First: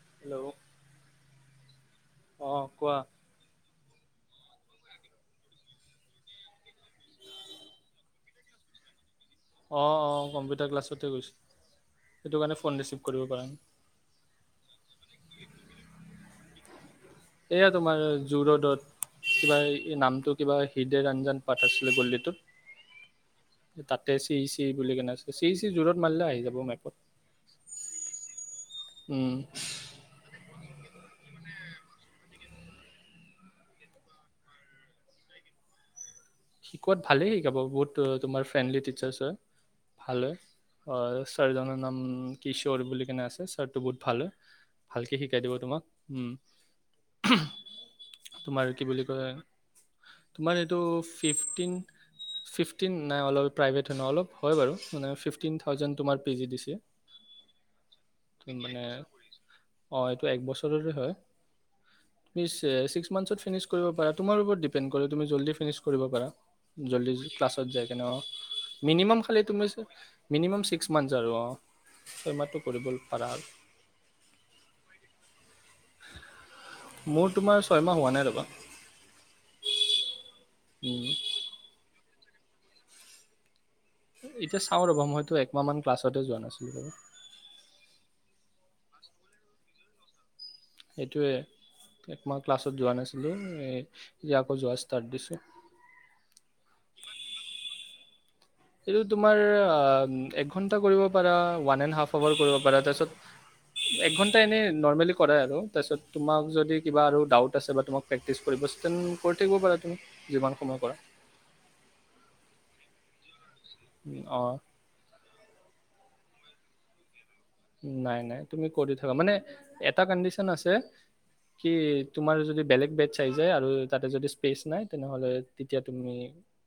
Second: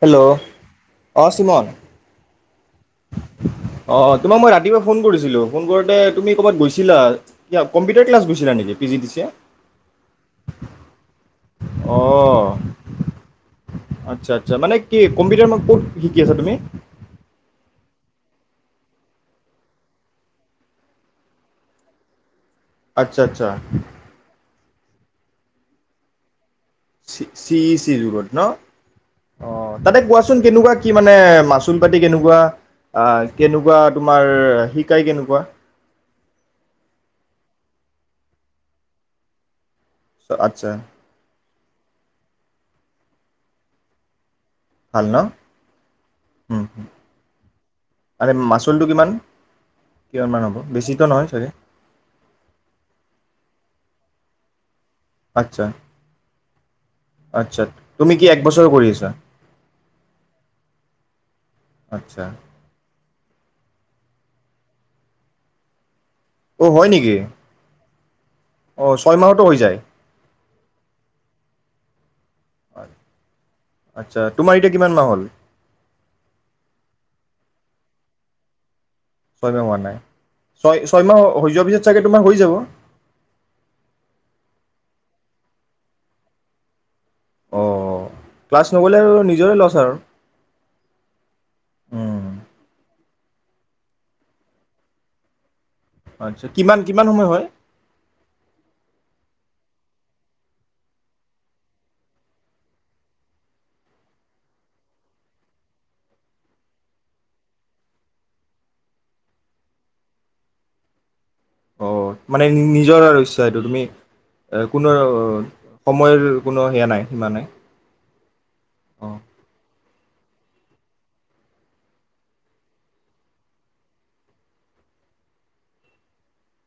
Hello, অ চুমন। অঁ কোৱা অ তোমাক মই ৰাতিপুৱা ফোন কৰিছিলোঁ, ফোন কৰোঁতে তুমি ক'বাত গৈছিলা কম্পিউটাৰ ক্লাছ গৈছিলা নেকি পিজিদিচি এ। অঁ অঁ কম্পিউটাৰ ক্লাছতে গৈছোঁ। অ সেইটো কাৰণে ফোন ৰিচিভ কৰিব পৰা নাই। আচ্ছা আচ্ছা মানে কি কম্পিউটাৰ মই ক'ত শিকি আছা তুমি এয়া তোমাৰ জো-ৰডত। কিবা কি নামটো কিবা হৃদয় ৰঞ্জন পাঠক বুলি আচ্ছা আচ্ছা গল্লিটোত। তাতে শ্ৰী শ্ৰী বুলি কিনে। চি ই চি জো-ৰড মাৰিলে আহি যাব মেপত। চি ই চি জু-ৰোড ন উম অ তাতে কোৱাচোন কেনেকুৱা কি মানে মাছ মাচুল পাতি কেনেকুৱা? অহ কেনেকুৱা তোমাৰ শিকাই কেনেকুৱা? শিকোৱাত ভালেই শিকাব। বহুত তোমাৰ ফ্ৰেণ্ডলি টিচাৰছ হয়। ভালে। আচ্ছা অ চাৰজনৰ নাম কিশোৰ বুলি। এন এছ এছ ছাৰ্‌টো বহুত ভাল হয়। ভাল ভালকে ন শিকাই দিব তোমাক। উম। আৰে তোমাৰ আৰু কি মাচুলটো বুলি কিমান কয় কিমানমান তোমাৰ হ'ব এইটো বেছিতো নহয় চাগে ফিফটিন ফিফটিন না অলপ প্ৰাইভেট ন অলপ। হয় বাৰু। মানে ফিফটিন আচ্ছা থাউজেণ্ড তোমাৰ পিজি দিছি আচ্ছা তুমি কি এক বছৰ মানে কৰি আছা অ এইটো একবছৰৰে হয় আচ্ছা তুমি ছি‌-ছিস্ক মানছত ফিনিছ কৰিব পাৰা তোমাৰ ওপৰত ডিপেন্ড কৰে তুমি জল্দি ফিনিছ কৰিব পাৰা অ হয় জল্দি নেকি জ ক্লাছত যায়। অ [unintelligible] ছয় মিনিমাম খালি মাহতো হৈ তুমি যায় [inaudible] মিনিমাম ছিক্স মান্থছ আৰু অ আতচা তোমাৰ এতিয়া কিমান মাহ হল? মোৰ তোমাৰ ছয়মাহ হোৱা নাই ৰবা ছয়মাহ হোৱা নাই। উম, ছয়-ছয় মাহ হৈ যোৱাৰ পিছত চাগে তোমাৰ হৈ যাব এতিয়া চাও ৰবা মইতো একমাহমান ক্লাছতে যোৱা নাছিলো বাৰু। অ ক্লাছ নগ'লে আৰু নিজৰে লছ আৰু সেইটোৱে উম এক মাহ ক্লাছত যোৱা নাছি [unintelligible] এ ই আকৌ যোৱা ষ্টাৰ্ট দিছে। আচ্ছা কিমান-কিমান সময় হয়? এইটো তোমাৰ আ উম একঘণ্টা কৰিব পাৰা ওৱান এণ্ড হাফ আৱাৰ কৰিব পাৰা তাচত একঘন্টা এনে নৰ্মেলি কৰে আৰু তাচত তোমাক যদি কিবা আৰু ডাউত আছে বা তোমাক প্ৰেক্টিছ কৰিব ষ্টেন কৰি থাকিব পাৰা তুমি যিমান সময় কৰা। অ মানে নিজৰ আৰু এইটো তুমি অঁ এ কোনো [unintelligible] সময়ৰ কোনো সেয়া নাই সীমা নাই। নাই-নাই তুমি কৰি অ থাকা মানে এটা কণ্ডিশচন আছে কি তোমাৰ যদি বেলেগ বেটচ আহিছে আৰু তাতে যদি স্পেছ নাই তেনেহ'লে তেতিয়া তুমি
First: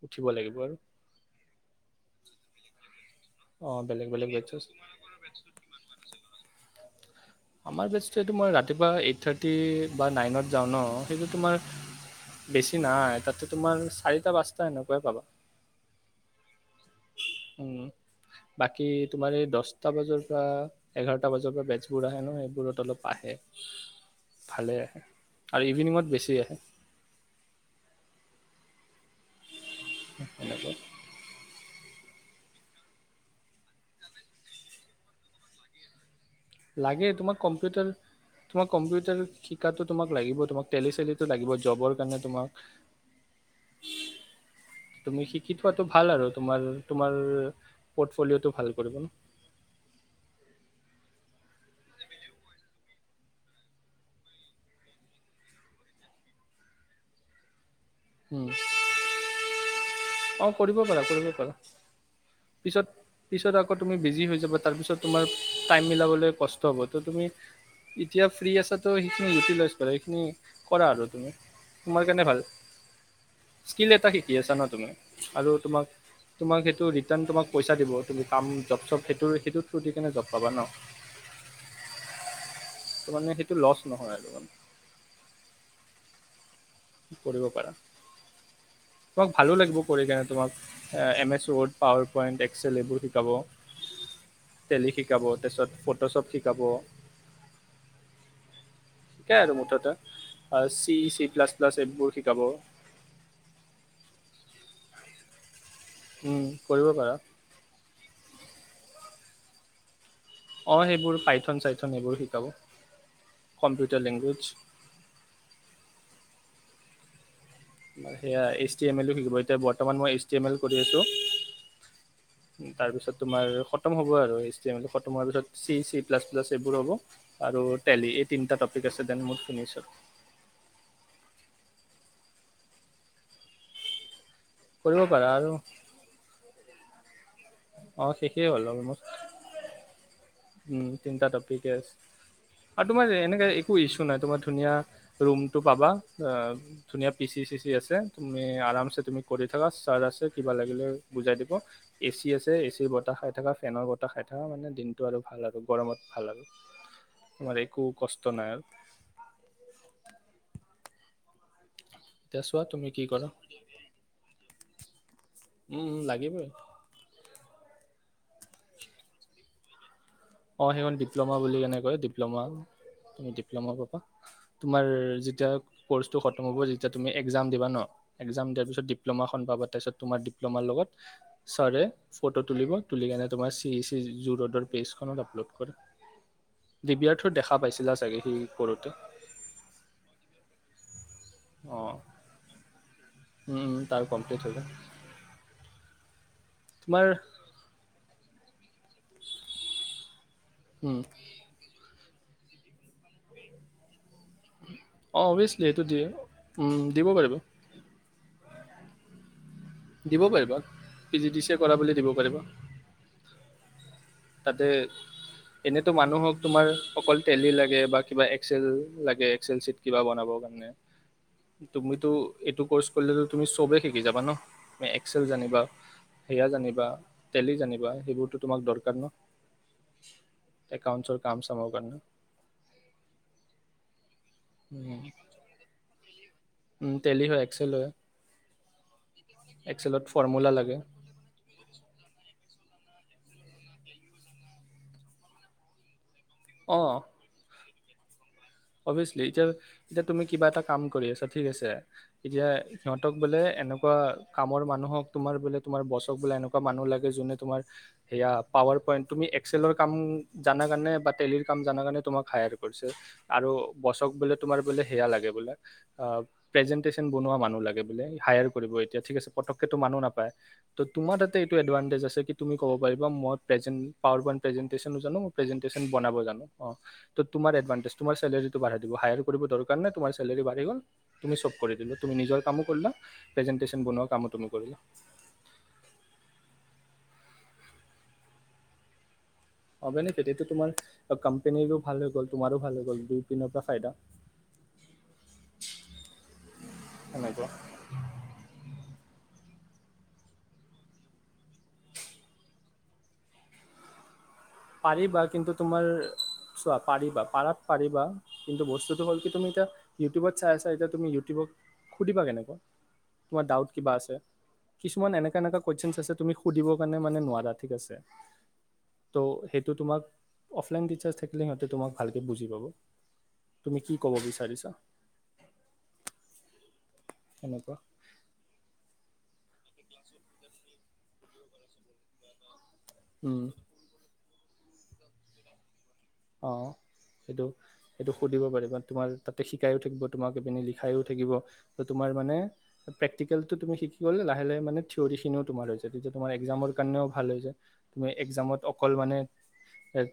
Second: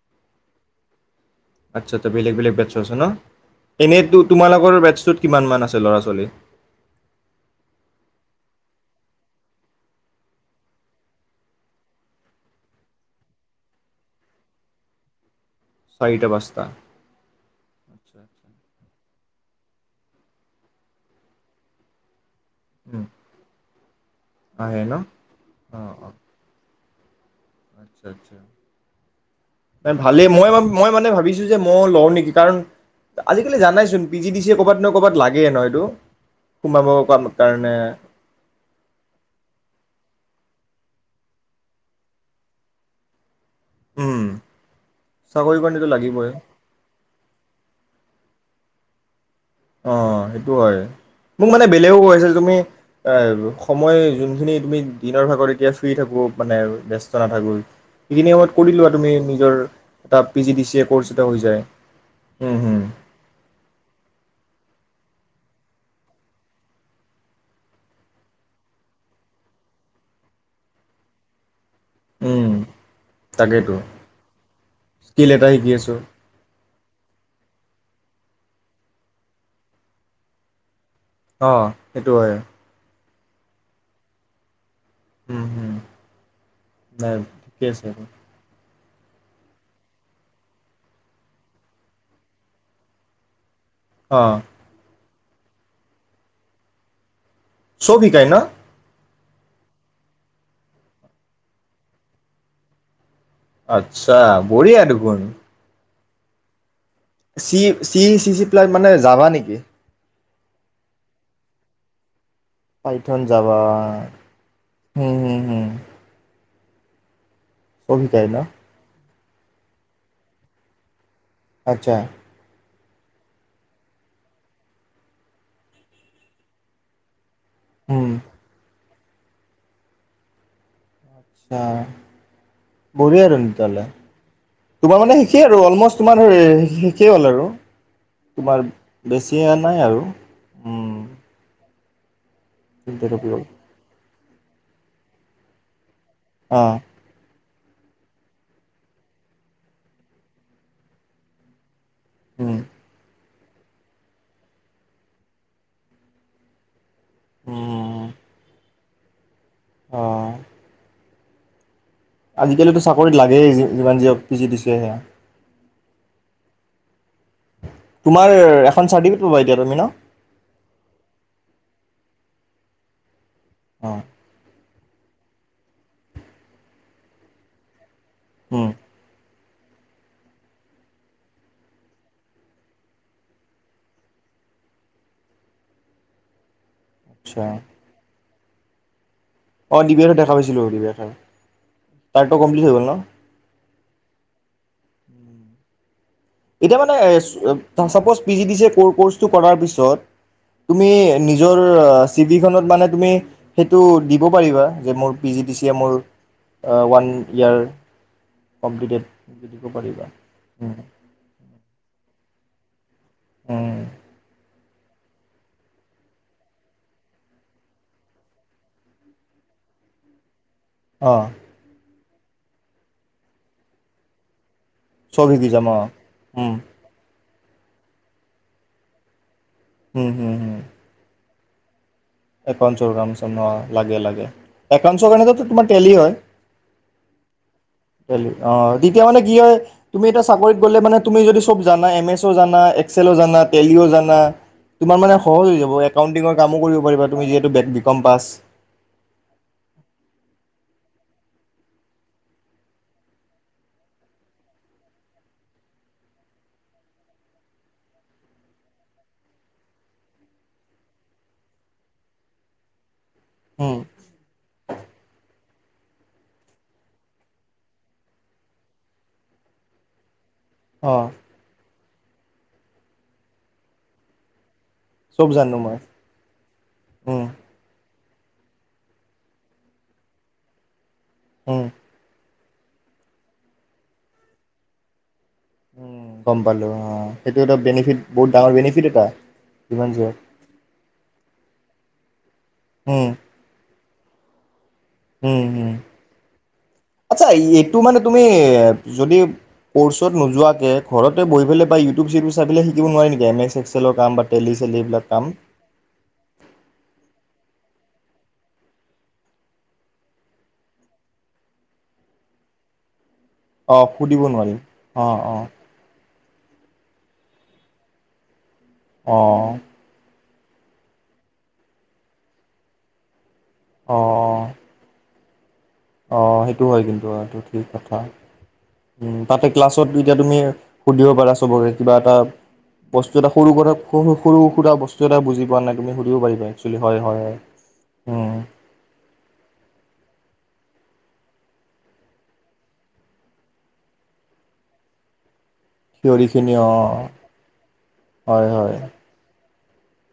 উঠিব লাগিব আৰু। আচ্ছা আচ্ছা বেলেগ-বেলেগ বেটছো আছে ন? অঁ বেলেগ এনেতো বেলেগ বেটছ তোমালোকৰ আছে বেটছটোত কিমান মান আছে? ল'ৰা ছোৱালী আমাৰ বেটছটোৱে তোমাৰ ৰাতিপুৱা এইথ থাৰ্টি বা নাইনত যাওঁ ন সেইটো তোমাৰ বেছি নাই তাতে তোমাৰ চাৰিটা পাঁচটা এনেকুৱাই পাবা। চাৰিটা পাঁচটা উম আচ্ছা আচ্ছা, বাকী তোমাৰ এই দছটা বজাৰ পৰা এঘাৰটা বজাৰ পৰা বেটছ পূৰা হেনো বোৰত উম অলপ আহে ভালে আহে আৰু অ অ ইভিনিঙত বেছি আহে। আচ্ছা আচ্ছা ভালেই এনেকুৱা মই-মই মানে ভাবিছো যে মই লওঁ নেকি কাৰণ আজিকালি জানাইচোন P G D C A ক'ৰবাত নহয় কবাত লাগে ন এইটো? সোমাব লাগে তোমাক কাৰণে কম্পিউটাৰ তোমাৰ কম্পিউটাৰ শিকাটো তোমাক লাগিব তোমাক তেলি-চেলিটো লাগিবই জবৰ কাৰণে তোমাক উম তুমি শিকি চাকৰি কাৰণেতো থোৱাটো ভাল লাগিবই আৰু তোমাৰ-তোমাৰ পৰ্টফলিঅটো ভাল কৰিব ন অ সেইটো হয়। মোক মানে বেলেগেও কৈছে তুমি আ সময় যোনখিনি তুমি দিনৰ ভাগৰ এতিয়া ফ্ৰী থাকবো মানে ব্যস্ত নাথাকোঁ ইখিনি উম সময়ত কৰি লোৱা তুমি নিজৰ এটা পি অ' জি ডি চি কৰিব এ পাৰা কৰ্চ এটা কৰিব হৈ পাৰা। যায় উম হম পিছত পিছত আকৌ তুমি বিজি হৈ যাবা তাৰপিছত তোমাৰ টাইম মিলাবলৈ কষ্ট হ'ব তো তুমি এতিয়া ফ্ৰী আছা তো সেইখিনি ইউটিলাইজ কৰা সেইখিনি কৰা আৰু তুমি তোমাৰ কাৰণে ভাল উম তাকেইতো স্কিল এটা শিকি আছা ন তুমি স্কিল এটা আৰু শিকি তোমাক আছোঁ তোমাক সেইটো ৰিটাৰ্ণ তোমাক পইচা দিব তুমি কাম জব চব সেইটো সেইটো থ্ৰু দি কিনে জব পাবা ন অ সেইটো হয় ত মানে সেইটো লছ নহয় আৰু মানে উম হম নাই কৰিব ঠিকে পাৰা আছে তোমাক ভালো লাগিব কৰি কেনে তোমাক M S word, power point, excel এইবোৰ শিকাব। অ' টেলি শিকাব তাৰপিছত ফটোশ্বপ শিকাব সব শিকাই ন শিকাই আৰু মুঠতে চি, চি প্লাছ প্লাছ এইবোৰ শিকাব। আচ্ছা বঢ়িয়া দেখোন উম কৰিব পাৰা চি চি চি চি প্লাইট মানে যাবা নেকি? অ সেইবোৰ পাইথন চাইথন এইবোৰ শিক পাইথন যাবা হম হম হম সেয়া এইচ টি এম এলও শিক গ এতিয়া বৰ্তমান মই এইছ টি এম এল কৰি আছোঁ। আচ্ছা তাৰ পিছত তোমাৰ খতম হ'ব আৰু এইচি খতম হোৱাৰ পিছত চি চি প্লাছ প্লাছ এইবোৰ হ'ব আৰু হুম টেলি এই তিনিটা ত ঠিক আছে দেন মই শুনিছোঁ আচ্ছা, বঢ়িয়া দেখোন তেনেহ'লে তোমাৰ কৰিব মানে পাৰা শিকেই আৰু অলমষ্ট তোমাৰ কি হ'ল আৰু অঁ শেষেই তোমাৰ বেছি নাই আৰু উম তিনিটা টপি ঠিকে আছে আৰু তোমাৰ যে এনেক একো ইচ্যু নাই তোমাৰ ধুনীয়া ৰুমটো পাবা অ' অঁ ধুনীয়া পিচি চিচি আহি আছে তুমি আৰামছে তুমি কৰি থাকা ছাৰ আছে, কিবা লাগিলে বুজাই দিব। এ চি আছে উম এ চিৰ বতা খাই থাকা ফেনৰ বতাহ খাই থাকা মানে দিন টো আৰু ভাল আৰু গৰমত ভাল আৰু তোমাৰ একো উম কষ্ট নাই অঁ এতিয়া চোৱা আজিকালিতো তুমি কি চাকৰিত কৰা লাগেই যি - যিমান যি হওক পি জি দি চিএ সেয়া উম-উম লাগিবয়ে তোমাৰ এখন চাৰ্টিফিকেট [unintelligible] তুমি ন অ সেইখন ডিপ্ল'মা বুলিকেনে কয় ডিপ্লমা [unintelligible] লামা পাবা অঁ তোমাৰ যি তিয়া কৰ্চটো খতম হ'ব যেতিয়া তুমি এক্জাম দিবা ন এক্জাম দিয়াৰ উম পিছত ডিপ্লমা খন পাবা তাৰচত তোমাৰ ডিপ্ল'মাৰ লগত চাৰে ফটো তুলিব তুলিকেনে তোমাৰ চি এ চিৰ যি জু ৰোডৰ পেছ ফোনত আপলোড কৰা ডিবিয়াৰথত আচ্ছা দেখা পাইছিলা চাগে সি কৰোতে অ দি বি আৰত দেখা পাইছিলো দি বি আৰখন তাৰটো কমপ্লিট হৈ গল ন উম তাৰ কমপ্লিট হৈ গল এতিয়া মানে তোমাৰ [unintelligible] suppose P G D C A কৰ-ক'ৰ্চটো কৰাৰ পিছত তুমি উম, নিজৰ চিঠিখনত মানে তুমি সেইটো দি ব পাৰিবা যে মোৰ অ পি জি ডি অভিয়াছলি চিয়ে এইটো মোৰ দিয়ে আ উম, দিব ওৱান পাৰিবা ইয়াৰ কমপ্লিটেড দিব পাৰিবা দিব পাৰিবা উম পি জি ডি চিয়ে কৰা বুলি দিব পাৰে [inaudible] উম তাতে এনেতো মানুহক তোমাৰ অকল তেলি লাগে বা কিবা এক্সেল লাগে এক্সেল চিত কিবা বনাব কাৰ নে অ তুমি টো এইটো কৰ্চ কৰিলেটো তুমি চবে শিকি যাবা ন একসেল চব শিকি জানিবা যাম অ হেয়া উম জানিবা তেলি জনিবা সেইবোৰতো তোমাক দৰকাৰ ন উম হম-হম একাউন্টছৰ কাম চামৰ কাৰণে একাউঞ্চৰ কাম চাম অ লাগে-লাগে একাউন্তছৰ কাৰনেটো তোমাৰ তেলি হয় উম, টেলি হয় এক্সেল হয় [unintelligible] অ' তেতিয়া মানে কি হয় এক্সেলত তুমি এতিয়া ফৰ্মুলা চাকৰিত লাগে গ'লে মানে তুমি যদি চব জানাই, এম এছ ও জানা এক্সেলো জানা। টেলিও জানা। তোমাৰ মানে সহজ হৈ যাব একাউণ্টিৰ কামো কৰিব পাৰিবা যিহেটো বেক বি কম পাছ অভিয়াছ্লি। এতিয়া - এতিয়া তুমি কিবা এটা কাম কৰি আছা। ঠিক আছে। এতিয়া সিহঁতক বোলে এনেকুৱা কামৰ মানুহক তোমাৰ বোলে তোমাৰ বছক বোলে এনেকুৱা মানুহ লাগে যোনে তোমাৰ এইয়া পাৱাৰ পইণ্ট, তুমি এক্সেলৰ কাম জানা কাৰণে বা টেলিৰ কাম জানা কাৰণে তোমাক হায়াৰ কৰিছে। আৰু উম, বছক বোলে তোমাৰ বোলে সেয়া লাগে বোলে অ' প্ৰেজেণ্টেছন বনোৱা মানুহ লাগে বোলে। হায়াৰ কৰিব এতিয়া। ঠিক আছে। পতক্কেতো মানুহ নাপায়। তো অ', তোমাৰ তাতে এইটো এডভাঞ্চ [unintelligible] আছে কি তুমি ক'ব পাৰিবা মই প্ৰেজেণ্ট - পাৱাৰ পইন্ট প্ৰেজেণ্ট টেছনো জানোঁ। চব জানো মই প্ৰেজেণ্টেছন বনাব জানোঁ। অ' তো উম, তোমাৰ এডভান্তেজ তোমাৰ ছেলাৰীটো বাঢ়াই দিব। হায়াৰো কৰিব দৰকাৰ নাই, তোমাৰ ছেলাৰী বাঢ়ি গ'ল। তুমি চব উম, কৰি দিলোঁ। তুমি নিজৰ কামো কৰিলা। প্ৰেজেণ্টেশ্যন বনোৱা কামো তুমি কৰিলা। উম গম পালোঁ। অ' সেইটো এটা বেনিফিট - বহুত ডাঙৰ বেনিফিট এটা। যিমান যি হওঁক [unintelligible] টো তোমাৰ আ- কাম্পেনীৰো ভালে গ'ল। তোমাৰো ভালে উম, গ'ল। দুই পিনৰ পৰা ফাইদা। উম হম। আচ্ছা সেনেকুৱা এইটো মানে তুমি যদি কোৰ্চত নোযোৱাকে ঘৰতে বহি পেলাই বা ইউটিউব চিউটিউব চাই পেলাই শিকিব নোৱাৰি নেকি এম্ এস্ এক্সেলৰ কাম বা টেলি চেলি এইবিলাক পাৰিবা। কাম? কিন্তু তোমাৰ চোৱা, পাৰিবা। পাৰা পাৰিবা। কিন্তু বস্তুটো হ'ল কি তুমি এতিয়া ইউটিউবত চাই আছা। এতিয়া তুমি ইউটিউবক সুধিবা কেনেকৈ? তোমাৰ ডাউট অ কিবা আছে। সুধিব নোৱাৰিম অ কিছুমান এনেকা এনেকা অ কুৱেচনছ আছে তুমি সুধিব কাৰণে মানে নোৱাৰা ঠিক আছে। অ তো সেইটো তোমাক অফলাইন টিচাৰ্ছ থাকিলে সিহঁতে তোমাক ভালকে বুজি পাব। তুমি কি অ ক'ব বিচাৰিছা? অ' সেইটো হয় কিন্তু। লোৱাটো ঠিক এনেকুৱা কথা। উম। তাতে ক্লাছত তো এতিয়া তুমি সুধিব পাৰা চবকে কিবা এটা বস্তু এটা উম সৰু-সুৰা [unintelligible] সৰু-সুৰা ব্স্তু এটা বুজি পোৱা নাই। তুমি সুধিব পাৰিবা অ' একচুৱেলি হয় হয় হয় সেইটো-সেইটো উম সুধিব পাৰিবা। তোমাৰ তাতে শিকায়ো থাকিব তোমাক এপিনে লি খাইও থাকিব তো তোমাৰ মানে প্ৰেক্টিকেলটো তুমি শিকি গ'লে লাহে লাহে মানে থিয়ৰী খিনিও তোমাৰ হৈছে তেতিয়া তোমাৰ থিয়ৰিখিনি একজামৰ অ কাৰণেও ভাল হৈছে তুমি হয় এক্জামত হয় অকল মানে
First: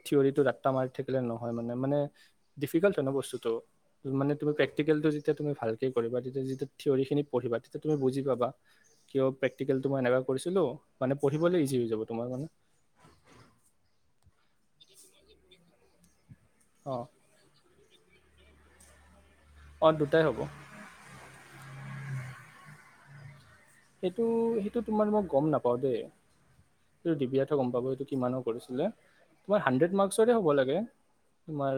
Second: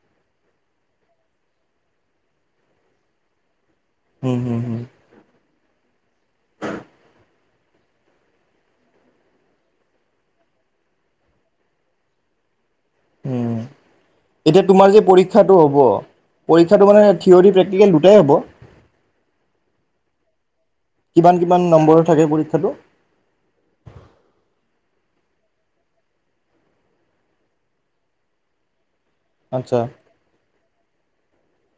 থিয়ৰটো ৰা মাৰ থাকিলে নহয় মানে মানে ডিফিকাল্ট হয় ন বস্তুতটো মানে উম তুমি হুম হুম প্ৰেকটিকেলটো যেতিয়া তুমি ভালকৈ কৰিবা তেতিয়া যেতিয়া থিয়ৰৰিখিনি পঢ়িবা তেতিয়া তুমি বুজি পাবা কিয় প্ৰেক্টিকেলটো মই এনেকুৱা কৰিছিলোঁ মানে পঢ়িবলৈ ইজি হৈ যাব তোমাৰ মানে উম এতিয়া তোমাৰ যে পৰীক্ষাটো হ'ব পৰীক্ষাটো অ মানে থিয়ৰৰি প্ৰে্টিকেল দু হ'ব অ দুটাই হ'ব কিমান কিমান নম্বৰ থাকে পৰীক্ষাটো সেইটো সেইটো তোমাৰ মই গম নাপাওঁ দেই সেইটো দিবি এঠ গম পাব এইটো কিমানৰ কৰিছিলে তোমাৰ আচ্ছা হাড্ৰেড মাৰ্কচৰে হ'ব লাগে তোমাৰ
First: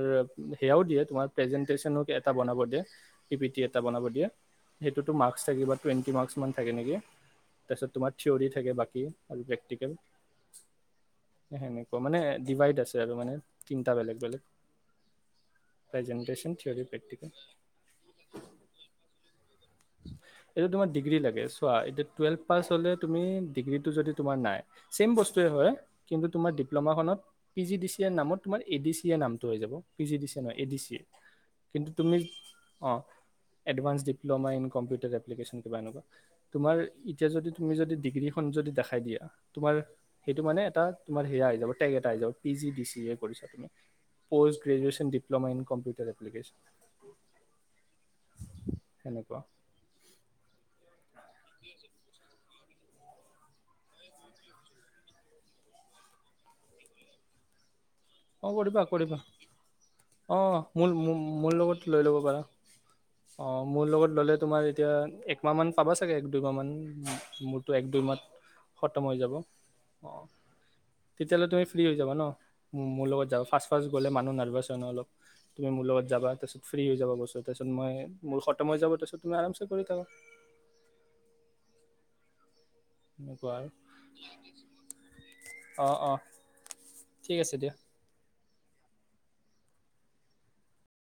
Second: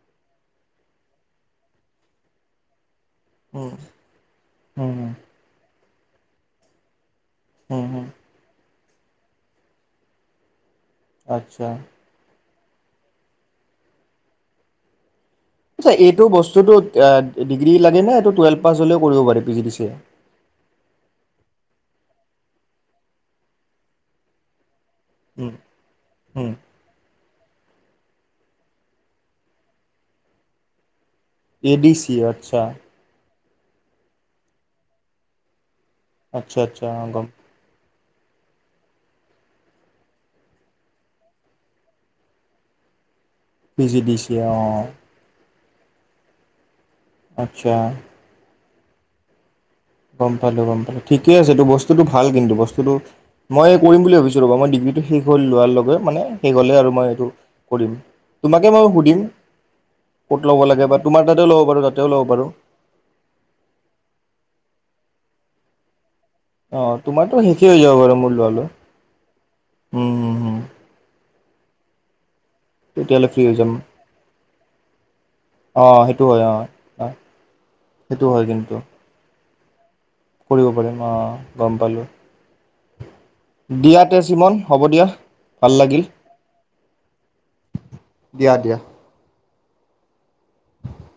সেয়াও দিয়ে তোমাৰ প্ৰেজেন্টেচনো এটা বনাব দিয়ে পি পি টি উম এটা বনাব দিয়ে উম সেইটোতো মাৰ্কস থাকিব টুৱেন্টি মাৰ্কচ মান থাকে নেকি উম তাৰপিছত উম তোমাৰ থিয়ৰি থাকে বাকী আৰু প্ৰেটিকেল আচ্ছা সেনেকুৱা মানে ডিভাইড আছে আৰু মানে তিনিটা বেলেগ বেলেগ এইটো প্ৰেজেণ্টেশ্যন বস্তুতটো থিয়ৰী প্ৰেক্টিকেল ডিগ্ৰী লাগে ন এইটো টুৱেলভ পাছ হ'লেও কৰিব পাৰি P D D C A এইটো তোমাৰ ডিগ্ৰী লাগে চোৱা এইটো টুৱেলভ পাছ হ'লে তুমি ডিগ্ৰীটো যদি তোমাৰ নাই চছেম উম, বস্তুুৱে হয় কিন্তু উম, তোমাৰ ডিপ্ল'মা খনত পি জি ডি চি নামত তোমাৰ এ ডি চি এৰ নামটো হৈ যাব পি জি ডি চি নহয় A D C A D C আচ্ছা এডভ্স ডিপ্লমা ইন কম্পিউটাৰ এপলিকেশন কিবা এনেকুৱা আচ্ছা তোমাৰ আচ্ছা গম এতিয়া যদি তুমি যদি ডি ডিগ্ৰীখন যদি দেখাই দিয়া তোমাৰ সেইটো মানে এটা তোমাৰ সেয়া আহি যাব টেক এটা আহি যাব P G D C A কৰিছে তুমি P G D C A post অঁ গ্ৰেজুৱেচন ডিপ্লমা কম্পিউটাৰ এপ্লিকেশ্যন আচ্ছা সেনেকুৱা গম পালো গম পালো ঠিকে আছে ত বস্তুটো ভাল কিন্তু বস্তুটো কিন্তু মই কৰিম বুলি ভাবিছো ৰ'বা মই ডিগ্ৰীটো শেষ হল লোৱাৰ লগে মানে শেষ হ'লে আৰু মই এইটো কৰিম। অ' তোমাকে কৰিবা মই কৰিবা সুধিম ক'ত অ' ল'ব লাগে মোৰ বা তোমাৰ তাতেও মোৰ ল'ব লগত পাৰোঁ লৈ তাতেও ল'ব পাৰা পাৰোঁ। অ' মোৰ লগত ল'লে তোমাৰ তেওঁ একমাহ মান চাব হব দুইমাহান অঁ তোমাৰতো শেষেই হৈ মোৰটো যাব বাৰু মোৰ দুইমাহত লোৱালৈ খতম হৈ যাব অ উম হুম, হুম, তাতিয়ালে তুমি ফ্ৰী হৈ যাবা ন উম মোৰ তেতিয়াহ'লে লগত ফ্ৰী যাবা হৈ ফাৰ্ষ্ট যাম। ফাৰ্ষ্ট গলে মানুহ নাৰ্ভাছ হয় ন অলপ তুমি মোৰ অঁ লগত সেইটো যাবা হয় তাৰপিত ফ্ৰী হৈ অঁ যাবা তাৰপিছত মই সেইটো মোৰ হয় খতম কিন্তু। হৈ যাব তাৰ পিছত তুমি আৰামচে কৰি থাক কৰিব পাৰিম অ' গম পালোঁ। এনেকুৱা আৰু দিয়া তে চিমন হ'ব দিয়া ভাল অ' লাগিল। অ' ঠিক আছে দিয়া দিয়া দিয়া